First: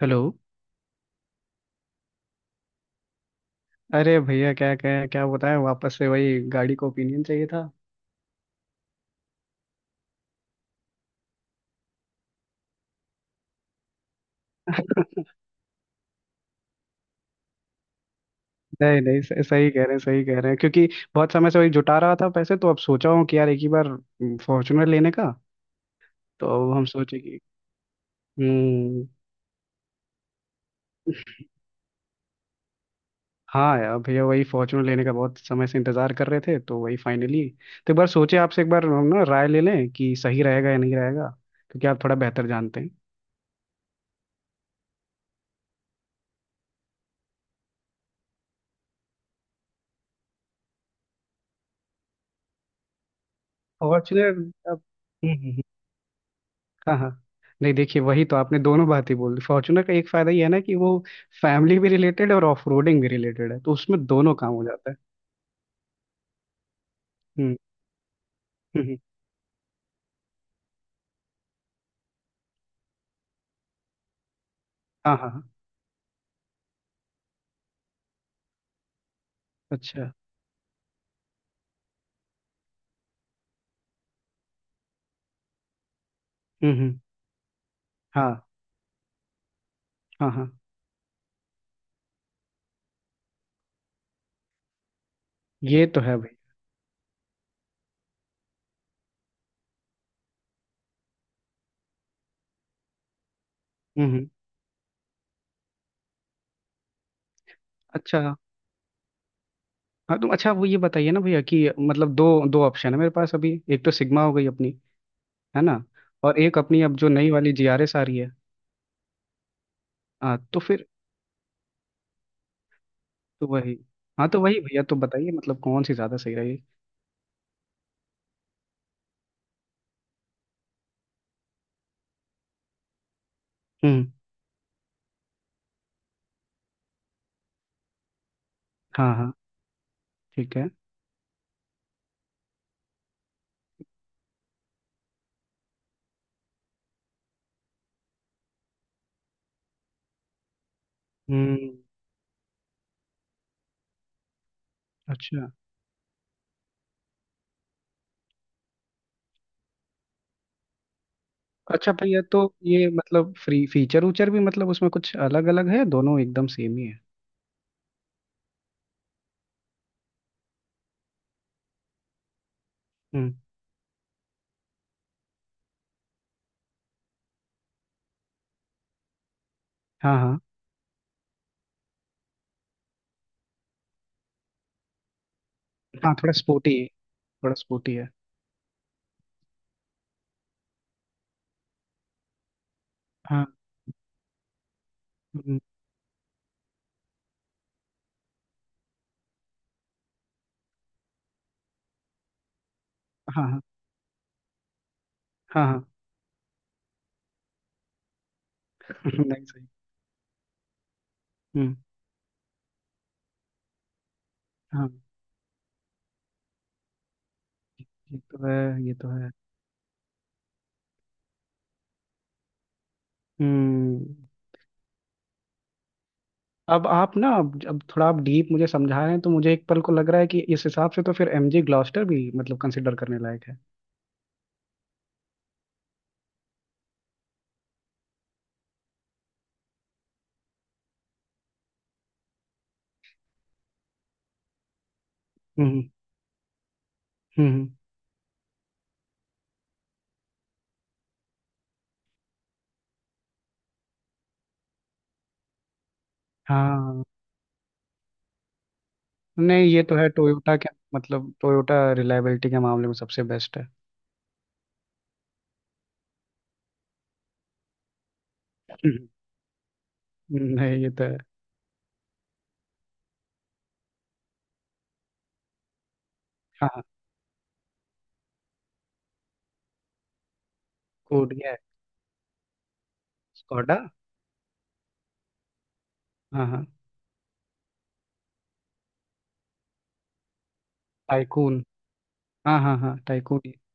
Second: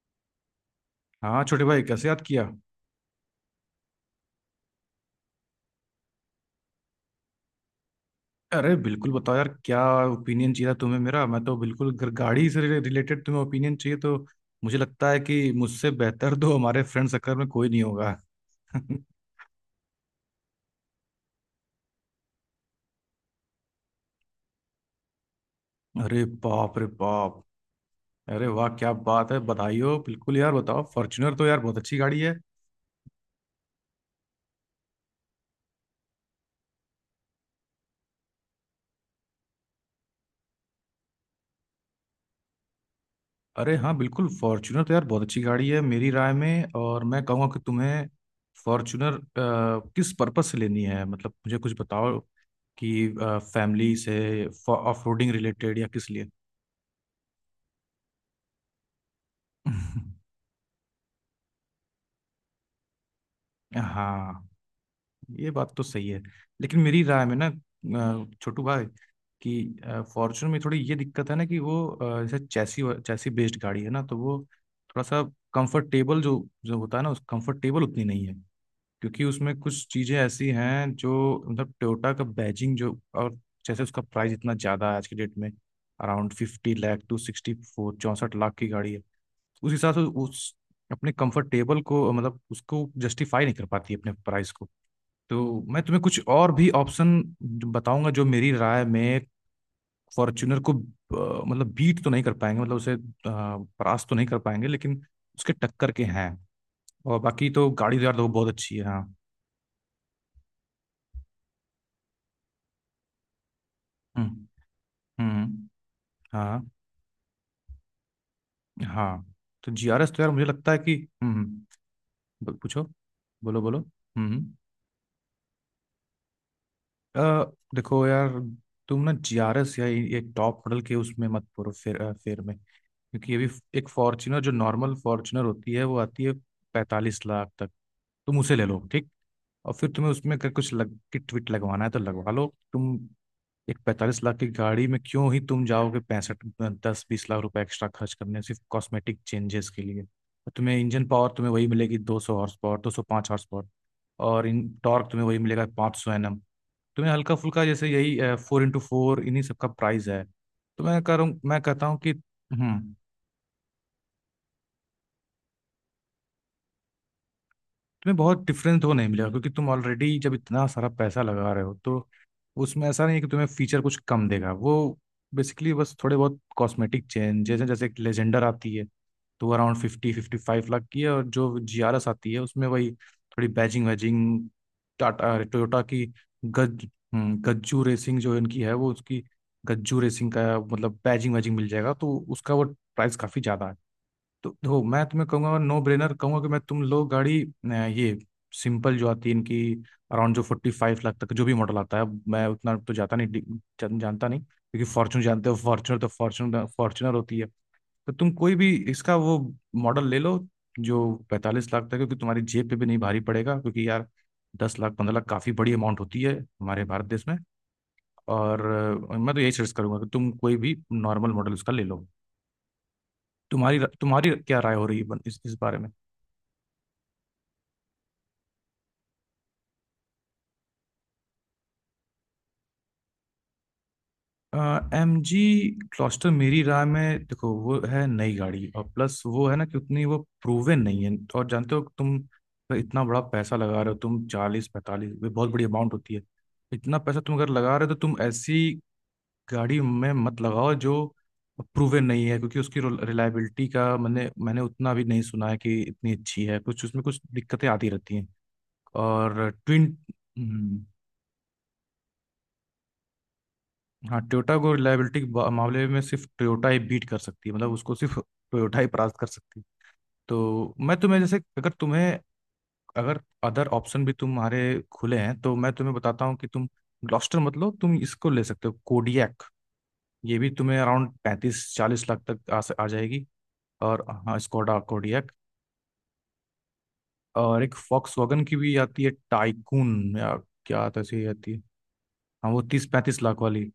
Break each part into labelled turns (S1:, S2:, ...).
S1: Hello.
S2: हाँ छोटे भाई, कैसे याद किया?
S1: अरे भैया, क्या बताया, वापस से वही गाड़ी को ओपिनियन चाहिए था।
S2: अरे बिल्कुल बताओ यार, क्या ओपिनियन चाहिए था तुम्हें मेरा? मैं तो बिल्कुल, अगर गाड़ी से रिलेटेड तुम्हें ओपिनियन चाहिए तो मुझे लगता है कि मुझसे बेहतर तो हमारे फ्रेंड सर्कल में कोई नहीं होगा।
S1: नहीं नहीं, सही सही कह रहे हैं, सही कह रहे हैं, क्योंकि बहुत समय से वही जुटा रहा था पैसे, तो अब सोचा हूँ कि यार एक ही बार फॉर्चुनर लेने का।
S2: अरे
S1: तो अब
S2: बाप
S1: हम
S2: रे
S1: सोचे कि।
S2: बाप। अरे वाह, क्या
S1: हम्म।
S2: बात है, बधाई हो। बिल्कुल यार बताओ, फॉर्च्यूनर तो यार बहुत अच्छी गाड़ी है।
S1: हाँ यार भैया, वही फॉर्चुनर लेने का बहुत समय से इंतजार कर रहे थे, तो वही फाइनली। तो एक बार सोचे आपसे, एक बार हम ना राय ले लें कि सही रहेगा या नहीं रहेगा, क्योंकि आप थोड़ा बेहतर जानते हैं।
S2: अरे हाँ, बिल्कुल फॉर्च्यूनर तो यार बहुत अच्छी गाड़ी है मेरी राय में। और मैं कहूँगा कि तुम्हें फॉर्च्यूनर किस पर्पस से लेनी है, मतलब मुझे कुछ बताओ कि फैमिली
S1: फॉर्चुनर।
S2: से,
S1: अब।
S2: ऑफ रोडिंग
S1: हम्म।
S2: रिलेटेड या किस लिए।
S1: हाँ हाँ। नहीं, देखिए, वही तो आपने दोनों बात ही बोल दी। फॉर्चुनर का एक फायदा ये है ना कि वो फैमिली भी रिलेटेड है और ऑफ रोडिंग भी रिलेटेड है, तो उसमें दोनों
S2: हाँ,
S1: काम हो जाता है।
S2: ये बात तो सही है। लेकिन मेरी राय में ना,
S1: हम्म
S2: छोटू भाई,
S1: हम्म। हम्म।
S2: कि फॉर्च्यूनर में थोड़ी ये दिक्कत है ना कि वो जैसे चैसी चैसी बेस्ड गाड़ी है ना, तो वो थोड़ा
S1: हाँ
S2: सा
S1: हाँ हाँ।
S2: कंफर्टेबल जो जो होता है ना, उस कंफर्टेबल उतनी नहीं है। क्योंकि उसमें कुछ
S1: अच्छा।
S2: चीजें ऐसी हैं जो, मतलब टोयोटा का बैजिंग जो, और जैसे उसका प्राइस इतना ज्यादा है आज के डेट में, around fifty
S1: hmm.
S2: Lakh to 64 चौंसठ
S1: हाँ
S2: लाख की गाड़ी है। उस हिसाब से
S1: हाँ
S2: उस
S1: हाँ।
S2: अपने कंफर्टेबल को, मतलब उसको जस्टिफाई नहीं कर पाती अपने प्राइस को। तो मैं
S1: ये
S2: तुम्हें
S1: तो है
S2: कुछ
S1: भाई।
S2: और भी ऑप्शन बताऊंगा जो मेरी राय में फॉर्च्यूनर को मतलब बीट तो नहीं कर पाएंगे, मतलब उसे परास्त तो नहीं
S1: हम्म।
S2: कर पाएंगे, लेकिन उसके टक्कर के हैं। और बाकी तो गाड़ी तो यार तो
S1: अच्छा।
S2: बहुत अच्छी है। हाँ।
S1: हाँ, तुम, अच्छा वो ये बताइए ना भैया, कि मतलब दो दो ऑप्शन है मेरे पास अभी। एक तो सिग्मा हो
S2: हम्म
S1: गई अपनी,
S2: हम्म।
S1: है ना। और एक
S2: हाँ
S1: अपनी अब जो नई वाली GRS आ रही है।
S2: हाँ। तो GRS तो यार
S1: हाँ
S2: मुझे
S1: तो
S2: लगता है
S1: फिर,
S2: कि, हम्म हम्म, पूछो,
S1: तो
S2: बोलो
S1: वही।
S2: बोलो।
S1: हाँ
S2: हम्म
S1: तो
S2: हम्म।
S1: वही भैया, तो बताइए मतलब कौन सी ज़्यादा सही रहेगी।
S2: अ, देखो यार, तुम ना GRS या ये टॉप मॉडल के उसमें मत पड़ो, फेर में, क्योंकि ये भी, एक
S1: हम्म।
S2: फॉर्च्यूनर जो नॉर्मल फॉर्च्यूनर होती है वो आती है 45 लाख तक, तुम उसे ले लो, ठीक।
S1: हाँ हाँ।
S2: और फिर तुम्हें उसमें अगर
S1: ठीक है।
S2: कुछ लग किट विट लगवाना है तो लगवा लो। तुम एक 45 लाख की गाड़ी में क्यों ही तुम जाओगे पैंसठ, 10-20 लाख रुपए एक्स्ट्रा खर्च करने सिर्फ कॉस्मेटिक चेंजेस के लिए? और तुम्हें इंजन पावर तुम्हें वही
S1: हम्म।
S2: मिलेगी, 200 हॉर्स पावर, 205 हॉर्स पावर। और इन टॉर्क तुम्हें वही
S1: अच्छा।
S2: मिलेगा, 500 NM। तुम्हें हल्का फुल्का, जैसे यही 4x4, इन्हीं सबका प्राइस है। तो मैं कह रहा हूँ, मैं कहता
S1: अच्छा
S2: हूँ कि,
S1: भैया, तो ये
S2: हम्म,
S1: मतलब फ्री फीचर उचर भी, मतलब उसमें कुछ अलग अलग है, दोनों एकदम सेम ही है।
S2: तुम्हें बहुत डिफरेंस तो नहीं मिलेगा क्योंकि तुम ऑलरेडी जब इतना सारा पैसा लगा रहे हो तो उसमें ऐसा नहीं है कि
S1: हम्म।
S2: तुम्हें फीचर कुछ कम देगा वो, बेसिकली बस थोड़े बहुत कॉस्मेटिक चेंजेस हैं। जैसे एक लेजेंडर आती है तो अराउंड फिफ्टी
S1: हाँ
S2: फिफ्टी
S1: हाँ
S2: फाइव लाख की है, और जो GRS आती है उसमें वही थोड़ी बैजिंग वैजिंग, टाटा टोयोटा की,
S1: हाँ। थोड़ा स्पोर्टी
S2: गज,
S1: है, थोड़ा
S2: गज्जू
S1: स्पोर्टी है।
S2: रेसिंग जो इनकी है वो उसकी, गज्जू रेसिंग का मतलब बैजिंग वैजिंग मिल जाएगा, तो उसका वो प्राइस काफ़ी
S1: हाँ।
S2: ज़्यादा है। तो देखो मैं तुम्हें कहूंगा,
S1: हम्म।
S2: नो ब्रेनर कहूंगा कि, मैं तुम लोग गाड़ी ये सिंपल जो आती है इनकी अराउंड जो 45 लाख तक जो भी मॉडल आता है, मैं उतना तो जाता नहीं
S1: हाँ हाँ
S2: जानता नहीं, क्योंकि फॉर्च्यून जानते हो,
S1: हाँ हाँ।
S2: फॉर्च्यूनर तो फॉर्च्यूनर फॉर्च्यूनर होती है। तो तुम कोई भी इसका वो
S1: नहीं सही।
S2: मॉडल ले लो जो पैंतालीस
S1: हम्म।
S2: लाख तक है, क्योंकि तुम्हारी जेब पे भी नहीं भारी पड़ेगा। क्योंकि यार दस
S1: हाँ।
S2: लाख पंद्रह लाख काफ़ी बड़ी अमाउंट होती है हमारे भारत देश में।
S1: ये तो है,
S2: और
S1: ये तो है।
S2: मैं तो यही सजेस्ट करूंगा कि तुम कोई भी नॉर्मल मॉडल उसका ले लो। तुम्हारी
S1: हम्म।
S2: तुम्हारी क्या राय हो रही है इस बारे में?
S1: अब आप ना, अब थोड़ा आप डीप मुझे समझा रहे हैं, तो मुझे एक पल को लग रहा है कि इस हिसाब से तो फिर MG ग्लॉस्टर भी मतलब कंसिडर करने लायक है।
S2: MG क्लॉस्टर मेरी राय में, देखो वो है नई गाड़ी, और प्लस वो है ना कि उतनी वो प्रूवन नहीं है। और जानते हो तुम, इतना बड़ा पैसा लगा रहे हो तुम, 40-45, ये बहुत बड़ी
S1: हम्म
S2: अमाउंट होती है। इतना पैसा तुम अगर
S1: हम्म।
S2: लगा रहे हो तो तुम ऐसी गाड़ी में मत लगाओ जो प्रूवन नहीं है, क्योंकि उसकी रिलायबिलिटी का मैंने मैंने उतना भी नहीं सुना है कि इतनी अच्छी है, कुछ उसमें
S1: हाँ।
S2: कुछ दिक्कतें आती रहती हैं। और
S1: नहीं, ये
S2: ट्विन,
S1: तो है टोयोटा के, मतलब टोयोटा रिलायबिलिटी के मामले में सबसे बेस्ट
S2: हाँ, टोयोटा को रिलायबिलिटी के मामले में सिर्फ टोयोटा ही बीट कर सकती है, मतलब उसको सिर्फ
S1: है।
S2: टोयोटा ही परास्त कर सकती है। तो
S1: नहीं ये
S2: मैं
S1: तो है।
S2: तुम्हें, जैसे अगर तुम्हें, अगर अदर ऑप्शन भी तुम्हारे खुले हैं तो मैं तुम्हें बताता हूँ कि तुम
S1: हाँ हाँ।
S2: ग्लॉस्टर, मतलब तुम इसको ले सकते हो, कोडियक, ये भी तुम्हें अराउंड
S1: कोड ये है
S2: 35-40 लाख तक आ जाएगी।
S1: स्कोडा।
S2: और हाँ स्कोडा कोडियक,
S1: हाँ हाँ।
S2: और एक फॉक्स वॉगन की भी आती है, टाइकून या क्या, तो ऐसी ही आती है।
S1: टाइकून।
S2: हाँ
S1: हाँ
S2: वो
S1: हाँ
S2: तीस
S1: हाँ,
S2: पैंतीस लाख
S1: टाइकून ही।
S2: वाली।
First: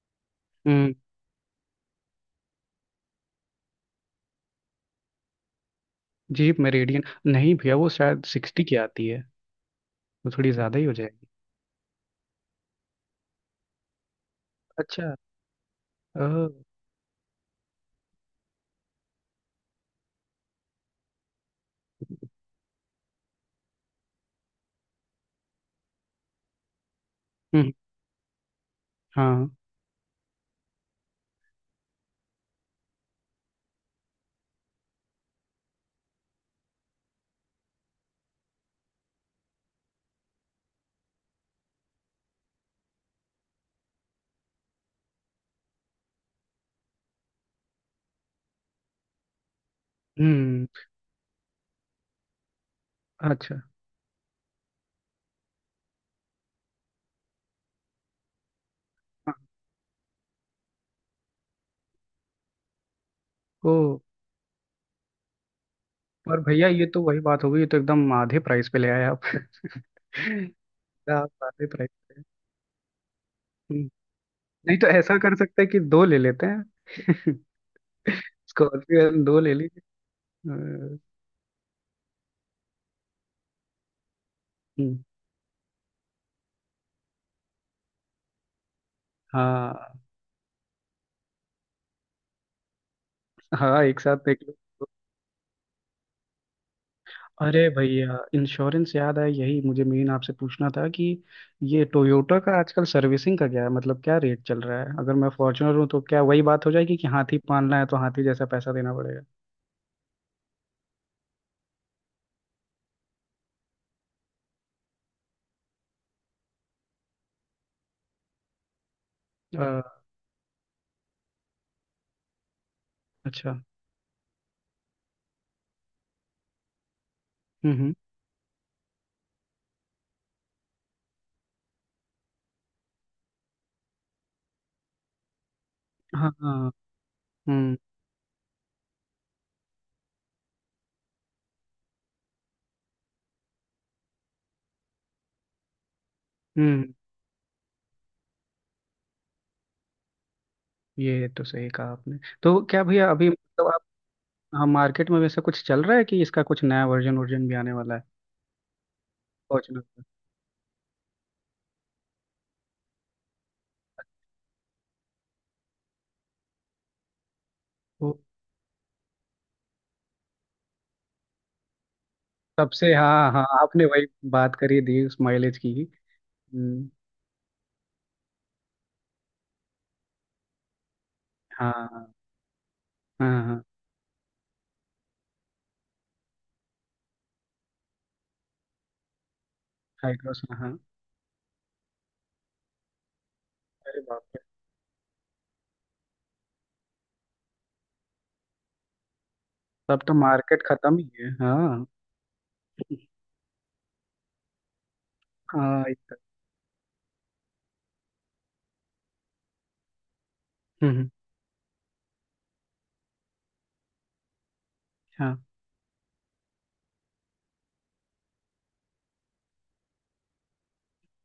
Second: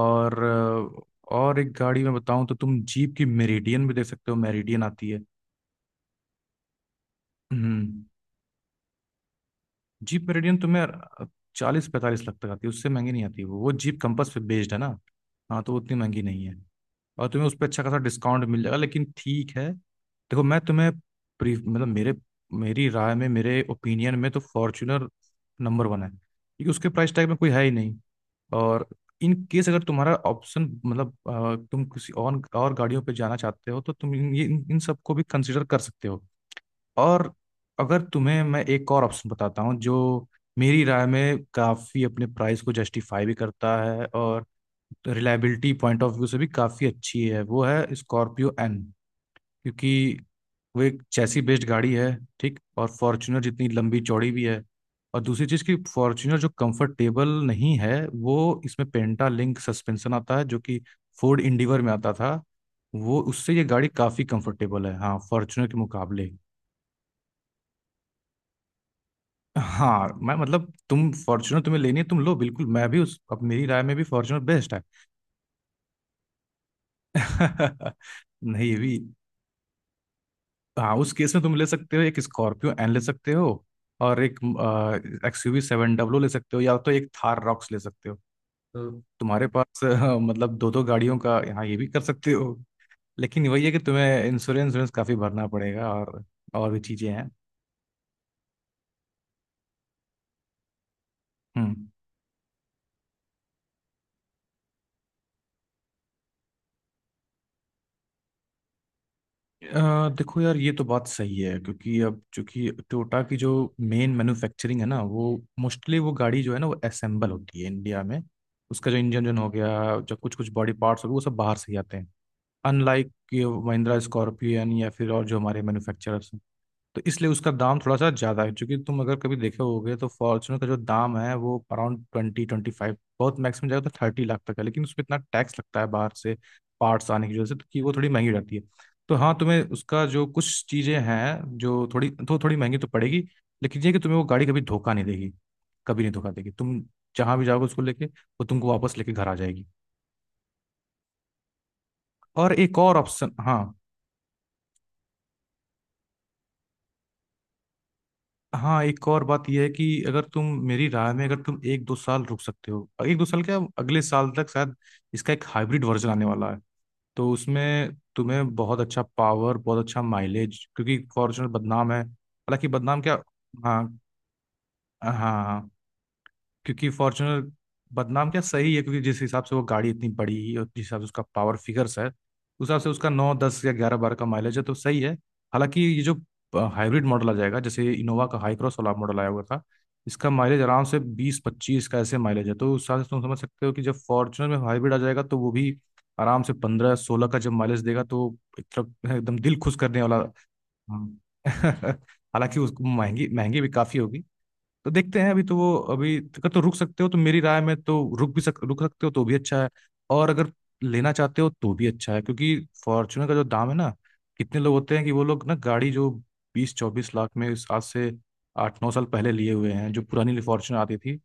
S2: और
S1: हम्म।
S2: और एक गाड़ी में बताऊं तो तुम जीप की मेरिडियन भी देख सकते हो, मेरिडियन आती है।
S1: Jeep Meridian. नहीं भैया, वो
S2: हम्म।
S1: शायद 60 की आती है।
S2: जीप
S1: वो थोड़ी
S2: मेरिडियन
S1: ज्यादा
S2: तुम्हें
S1: ही हो जाएगी।
S2: 40-45 लाख तक आती है, उससे महंगी नहीं आती वो जीप कंपास पे बेस्ड है ना।
S1: अच्छा।
S2: हाँ तो वो उतनी महंगी
S1: ओ।
S2: नहीं है, और तुम्हें उस पर अच्छा खासा डिस्काउंट मिल जाएगा। लेकिन ठीक है, देखो मैं तुम्हें, प्री, मतलब मेरे, मेरी राय में, मेरे ओपिनियन में तो फॉर्च्यूनर नंबर वन है, क्योंकि उसके प्राइस टैग में कोई है ही
S1: हम्म।
S2: नहीं। और इन
S1: हाँ।
S2: केस अगर तुम्हारा ऑप्शन, मतलब तुम किसी और गाड़ियों पे जाना चाहते हो तो तुम इन इन सबको भी कंसिडर कर सकते हो। और अगर तुम्हें, मैं एक और ऑप्शन बताता हूँ जो मेरी राय में काफ़ी अपने प्राइस को जस्टिफाई भी करता है और रिलायबिलिटी पॉइंट ऑफ व्यू से भी काफ़ी अच्छी है, वो है स्कॉर्पियो एन। क्योंकि
S1: हम्म।
S2: वो एक चैसी बेस्ड गाड़ी है, ठीक, और फॉर्च्यूनर
S1: अच्छा।
S2: जितनी लंबी चौड़ी भी है। और दूसरी चीज़ कि फॉर्च्यूनर जो कंफर्टेबल नहीं है, वो इसमें पेंटा
S1: हाँ।
S2: लिंक सस्पेंशन आता है जो कि फोर्ड इंडिवर में आता था, वो उससे ये
S1: ओ।
S2: गाड़ी काफ़ी कंफर्टेबल है हाँ, फॉर्च्यूनर के मुकाबले।
S1: पर भैया, ये तो वही बात हो गई, ये तो एकदम आधे प्राइस पे ले आए आप।
S2: हाँ, मैं मतलब तुम
S1: आप
S2: फॉर्च्यूनर
S1: आधे
S2: तुम्हें
S1: प्राइस
S2: लेनी है तुम
S1: पे।
S2: लो बिल्कुल, मैं भी उस, अब मेरी राय
S1: हम्म।
S2: में भी फॉर्च्यूनर बेस्ट
S1: नहीं
S2: है।
S1: तो ऐसा कर सकते हैं कि दो ले लेते हैं।
S2: नहीं ये भी,
S1: स्कॉर्पियो दो ले लीजिए।
S2: हाँ
S1: अ,
S2: उस केस में तुम ले सकते हो, एक स्कॉर्पियो एन ले सकते हो और एक
S1: हम्म।
S2: XUV 700 ले सकते हो, या तो एक थार रॉक्स ले सकते हो। तो तुम्हारे पास
S1: हाँ
S2: मतलब दो दो गाड़ियों का, यहाँ ये भी कर सकते हो। लेकिन वही है कि
S1: हाँ, एक साथ
S2: तुम्हें
S1: देख
S2: इंश्योरेंस
S1: लो।
S2: इंश्योरेंस काफी भरना पड़ेगा, और भी चीजें हैं।
S1: अरे भैया, इंश्योरेंस याद आया, यही मुझे मेन आपसे पूछना था कि
S2: हम्म।
S1: ये टोयोटा का आजकल सर्विसिंग का क्या है, मतलब क्या रेट चल रहा है, अगर मैं फॉर्च्यूनर हूँ तो क्या वही बात हो जाएगी कि हाथी पालना है तो हाथी जैसा पैसा देना पड़ेगा।
S2: देखो यार, ये तो बात सही है, क्योंकि अब चूंकि टोयोटा की जो मेन मैन्युफैक्चरिंग है ना, वो मोस्टली वो गाड़ी जो है ना वो असेंबल होती है इंडिया में। उसका जो इंजन जो हो गया,
S1: अ,
S2: जो कुछ कुछ बॉडी पार्ट्स हो गए, वो सब बाहर से ही आते हैं, अनलाइक ये
S1: अच्छा।
S2: महिंद्रा स्कॉर्पियन या फिर और जो हमारे मैन्युफैक्चरर्स। तो इसलिए उसका दाम
S1: हम्म।
S2: थोड़ा सा ज्यादा है, क्योंकि तुम अगर कभी देखे होगे तो फॉर्चुनर का जो दाम है वो अराउंड 20-25, बहुत मैक्सिमम जाएगा तो 30 लाख तक है। लेकिन उसमें इतना टैक्स लगता है बाहर
S1: हाँ
S2: से
S1: हाँ।
S2: पार्ट्स आने की वजह से, तो
S1: हम्म
S2: कि वो थोड़ी महंगी हो जाती है। तो हाँ तुम्हें उसका जो कुछ चीजें हैं जो थोड़ी महंगी तो पड़ेगी। लेकिन ये कि तुम्हें वो गाड़ी कभी धोखा नहीं देगी, कभी नहीं धोखा देगी तुम,
S1: हम्म।
S2: जहां भी जाओगे उसको लेके वो तुमको वापस लेके घर आ जाएगी।
S1: ये तो सही कहा आपने,
S2: और
S1: तो
S2: एक
S1: क्या
S2: और
S1: भैया, अभी
S2: ऑप्शन, हाँ,
S1: मतलब आप, हाँ, मार्केट में वैसा कुछ चल रहा है कि इसका कुछ नया वर्जन वर्जन भी आने वाला है,
S2: हाँ एक और बात यह है
S1: फॉर्च्यूनर
S2: कि
S1: का?
S2: अगर तुम, मेरी राय में अगर तुम 1-2 साल रुक सकते हो, 1-2 साल क्या, अगले साल तक शायद इसका एक हाइब्रिड वर्जन आने वाला है। तो उसमें
S1: तो
S2: तुम्हें बहुत अच्छा पावर, बहुत अच्छा माइलेज, क्योंकि फॉर्च्यूनर बदनाम है, हालांकि
S1: सबसे,
S2: बदनाम क्या,
S1: हाँ हाँ,
S2: हाँ
S1: आपने वही बात करी दी
S2: हाँ
S1: उस
S2: हाँ।
S1: माइलेज
S2: हाँ।
S1: की।
S2: क्योंकि
S1: हम्म।
S2: फॉर्च्यूनर बदनाम क्या, सही है, क्योंकि जिस हिसाब से वो गाड़ी इतनी बड़ी और जिस हिसाब से उसका पावर
S1: हाँ
S2: फिगर्स
S1: हाँ
S2: है, उस हिसाब से उसका नौ
S1: हाँ
S2: दस
S1: हाँ।
S2: या 11-12 का माइलेज है तो सही है। हालांकि ये जो हाइब्रिड मॉडल आ जाएगा, जैसे इनोवा का हाई क्रॉस वाला मॉडल आया हुआ था, इसका
S1: हाइड्रोस,
S2: माइलेज
S1: हाँ।
S2: आराम से 20-25 का ऐसे माइलेज है। तो उस हिसाब से तुम समझ सकते हो कि जब
S1: अरे बाप रे।
S2: फॉर्च्यूनर में हाइब्रिड आ जाएगा तो वो भी आराम से 15-16 का जब माइलेज देगा तो एक तरफ एकदम दिल खुश करने
S1: तब तो
S2: वाला।
S1: मार्केट खत्म ही है, हाँ।
S2: हाँ। हालांकि उसको महंगी महंगी भी काफी होगी। तो देखते हैं अभी तो वो,
S1: हाँ।
S2: अभी अगर तो रुक सकते हो तो मेरी राय में तो रुक भी सक रुक सकते हो तो भी अच्छा है। और अगर
S1: हम्म।
S2: लेना चाहते हो तो भी अच्छा है, क्योंकि फॉर्च्यूनर का जो दाम है ना, कितने लोग होते हैं कि वो
S1: हाँ
S2: लोग ना गाड़ी जो 20-24 लाख में, इस आज से 8-9 साल पहले लिए हुए हैं, जो पुरानी फॉर्च्यूनर आती थी,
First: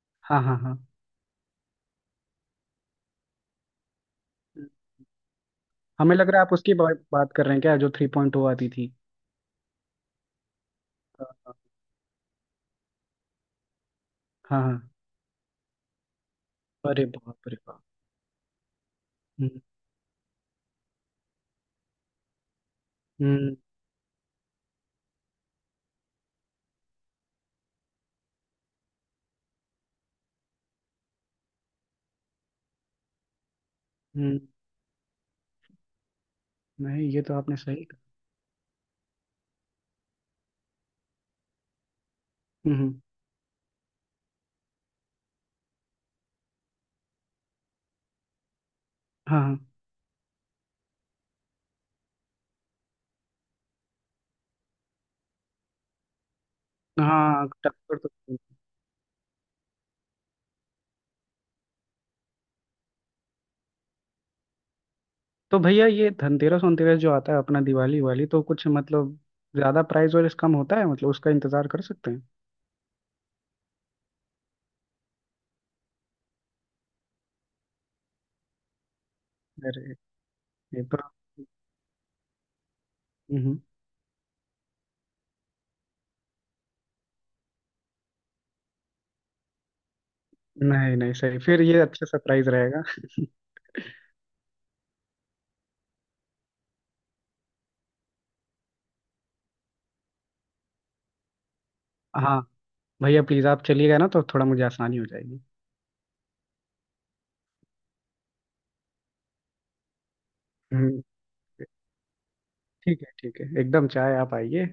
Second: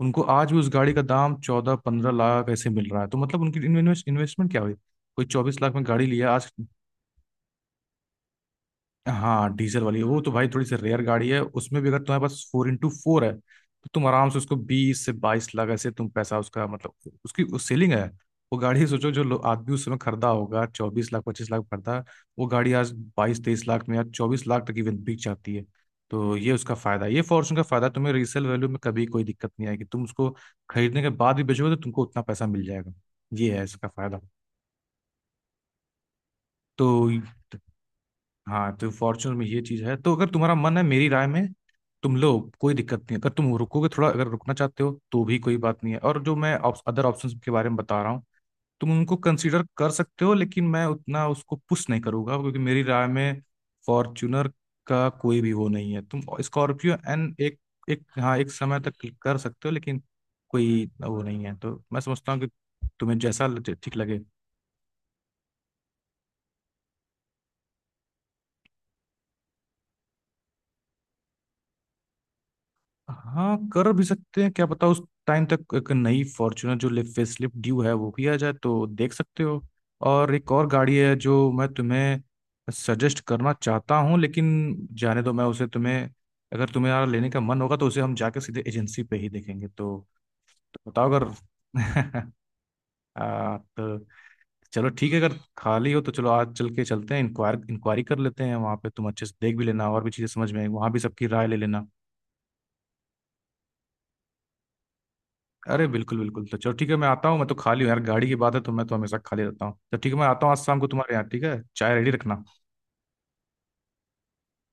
S2: उनको
S1: हाँ
S2: आज
S1: हाँ
S2: भी उस
S1: हाँ।
S2: गाड़ी का दाम 14-15 लाख ऐसे मिल रहा है, तो मतलब उनकी इन्वेस्टमेंट क्या
S1: हम्म।
S2: हुई। कोई 24 लाख में गाड़ी
S1: हमें लग
S2: लिया
S1: रहा है
S2: आज।
S1: आप उसकी बात कर रहे हैं, क्या जो 3.2 आती थी?
S2: हाँ डीजल वाली, वो तो भाई थोड़ी सी रेयर
S1: हाँ
S2: गाड़ी है,
S1: हाँ
S2: उसमें भी अगर तुम्हारे पास 4x4 है तो तुम आराम से उसको
S1: हाँ हाँ।
S2: 20 से 22 लाख ऐसे, तुम पैसा उसका,
S1: अरे
S2: मतलब उसकी
S1: बाप रे
S2: उस
S1: बाप।
S2: सेलिंग है। वो गाड़ी सोचो जो
S1: हम्म
S2: आदमी उस समय खरीदा होगा 24-25 लाख खरीदा, वो गाड़ी आज बाईस
S1: हम्म
S2: तेईस लाख में या 24 लाख तक इवन बिक जाती है। तो ये उसका फायदा है, ये फॉर्च्यून का फायदा है, तुम्हें रीसेल वैल्यू में कभी कोई दिक्कत नहीं आएगी। तुम उसको खरीदने के बाद भी बेचोगे तो तुमको उतना पैसा मिल जाएगा, ये है इसका फायदा।
S1: हम्म।
S2: तो
S1: नहीं, ये तो आपने सही कहा।
S2: हाँ तो फॉर्च्यूनर में ये चीज है, तो अगर तुम्हारा मन है मेरी राय में तुम लो, कोई दिक्कत
S1: हम्म।
S2: नहीं है। अगर तुम रुकोगे थोड़ा, अगर रुकना चाहते हो तो भी कोई बात नहीं है। और जो मैं अदर ऑप्शंस के बारे में बता रहा हूँ, तुम उनको
S1: हाँ
S2: कंसीडर कर सकते हो, लेकिन मैं उतना उसको पुश नहीं करूंगा क्योंकि मेरी राय में फॉर्च्यूनर का कोई भी वो नहीं है। तुम स्कॉर्पियो
S1: हाँ
S2: एंड,
S1: हाँ,
S2: एक
S1: टक्कर
S2: एक
S1: तो।
S2: हाँ एक समय तक कर सकते हो, लेकिन कोई वो नहीं है। तो मैं समझता हूँ कि तुम्हें जैसा ठीक लगे।
S1: तो भैया, ये धनतेरस वनतेरस जो आता है अपना, दिवाली वाली, तो कुछ मतलब ज्यादा प्राइस और इस कम होता है, मतलब उसका इंतजार कर सकते हैं?
S2: हाँ कर भी सकते हैं, क्या पता उस टाइम तक एक नई फॉर्च्यूनर जो फेसलिफ्ट ड्यू है वो भी आ जाए तो देख सकते हो।
S1: अरे।
S2: और एक और
S1: ये
S2: गाड़ी
S1: तो।
S2: है जो मैं तुम्हें सजेस्ट करना
S1: हम्म।
S2: चाहता हूँ, लेकिन जाने दो, मैं उसे तुम्हें, अगर तुम्हें यार लेने का मन होगा तो उसे हम जाके सीधे एजेंसी पे ही देखेंगे तो
S1: नहीं
S2: बताओ
S1: नहीं,
S2: अगर
S1: सही। फिर ये अच्छा सरप्राइज रहेगा।
S2: तो चलो ठीक है, अगर खाली हो तो चलो आज चल के चलते हैं, इंक्वायर इंक्वायरी कर लेते हैं वहाँ पे, तुम अच्छे से देख भी लेना और भी चीज़ें समझ में आएंगी, वहाँ भी सबकी राय ले लेना।
S1: हाँ। भैया प्लीज, आप चलिएगा ना तो थोड़ा मुझे आसानी हो जाएगी।
S2: अरे बिल्कुल बिल्कुल, तो चलो ठीक है मैं आता हूँ, मैं तो खाली हूँ यार, गाड़ी की बात है तो मैं तो हमेशा खाली रहता हूँ। तो ठीक है मैं आता हूँ आज शाम को
S1: हम्म।
S2: तुम्हारे यहाँ, ठीक है, चाय रेडी रखना।
S1: ठीक है ठीक है, एकदम चाहे आप आइए।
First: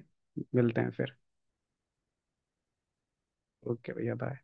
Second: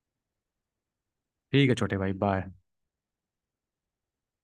S1: मिलते हैं फिर।
S2: ठीक है छोटे भाई, बाय।
S1: ओके भैया, बाय।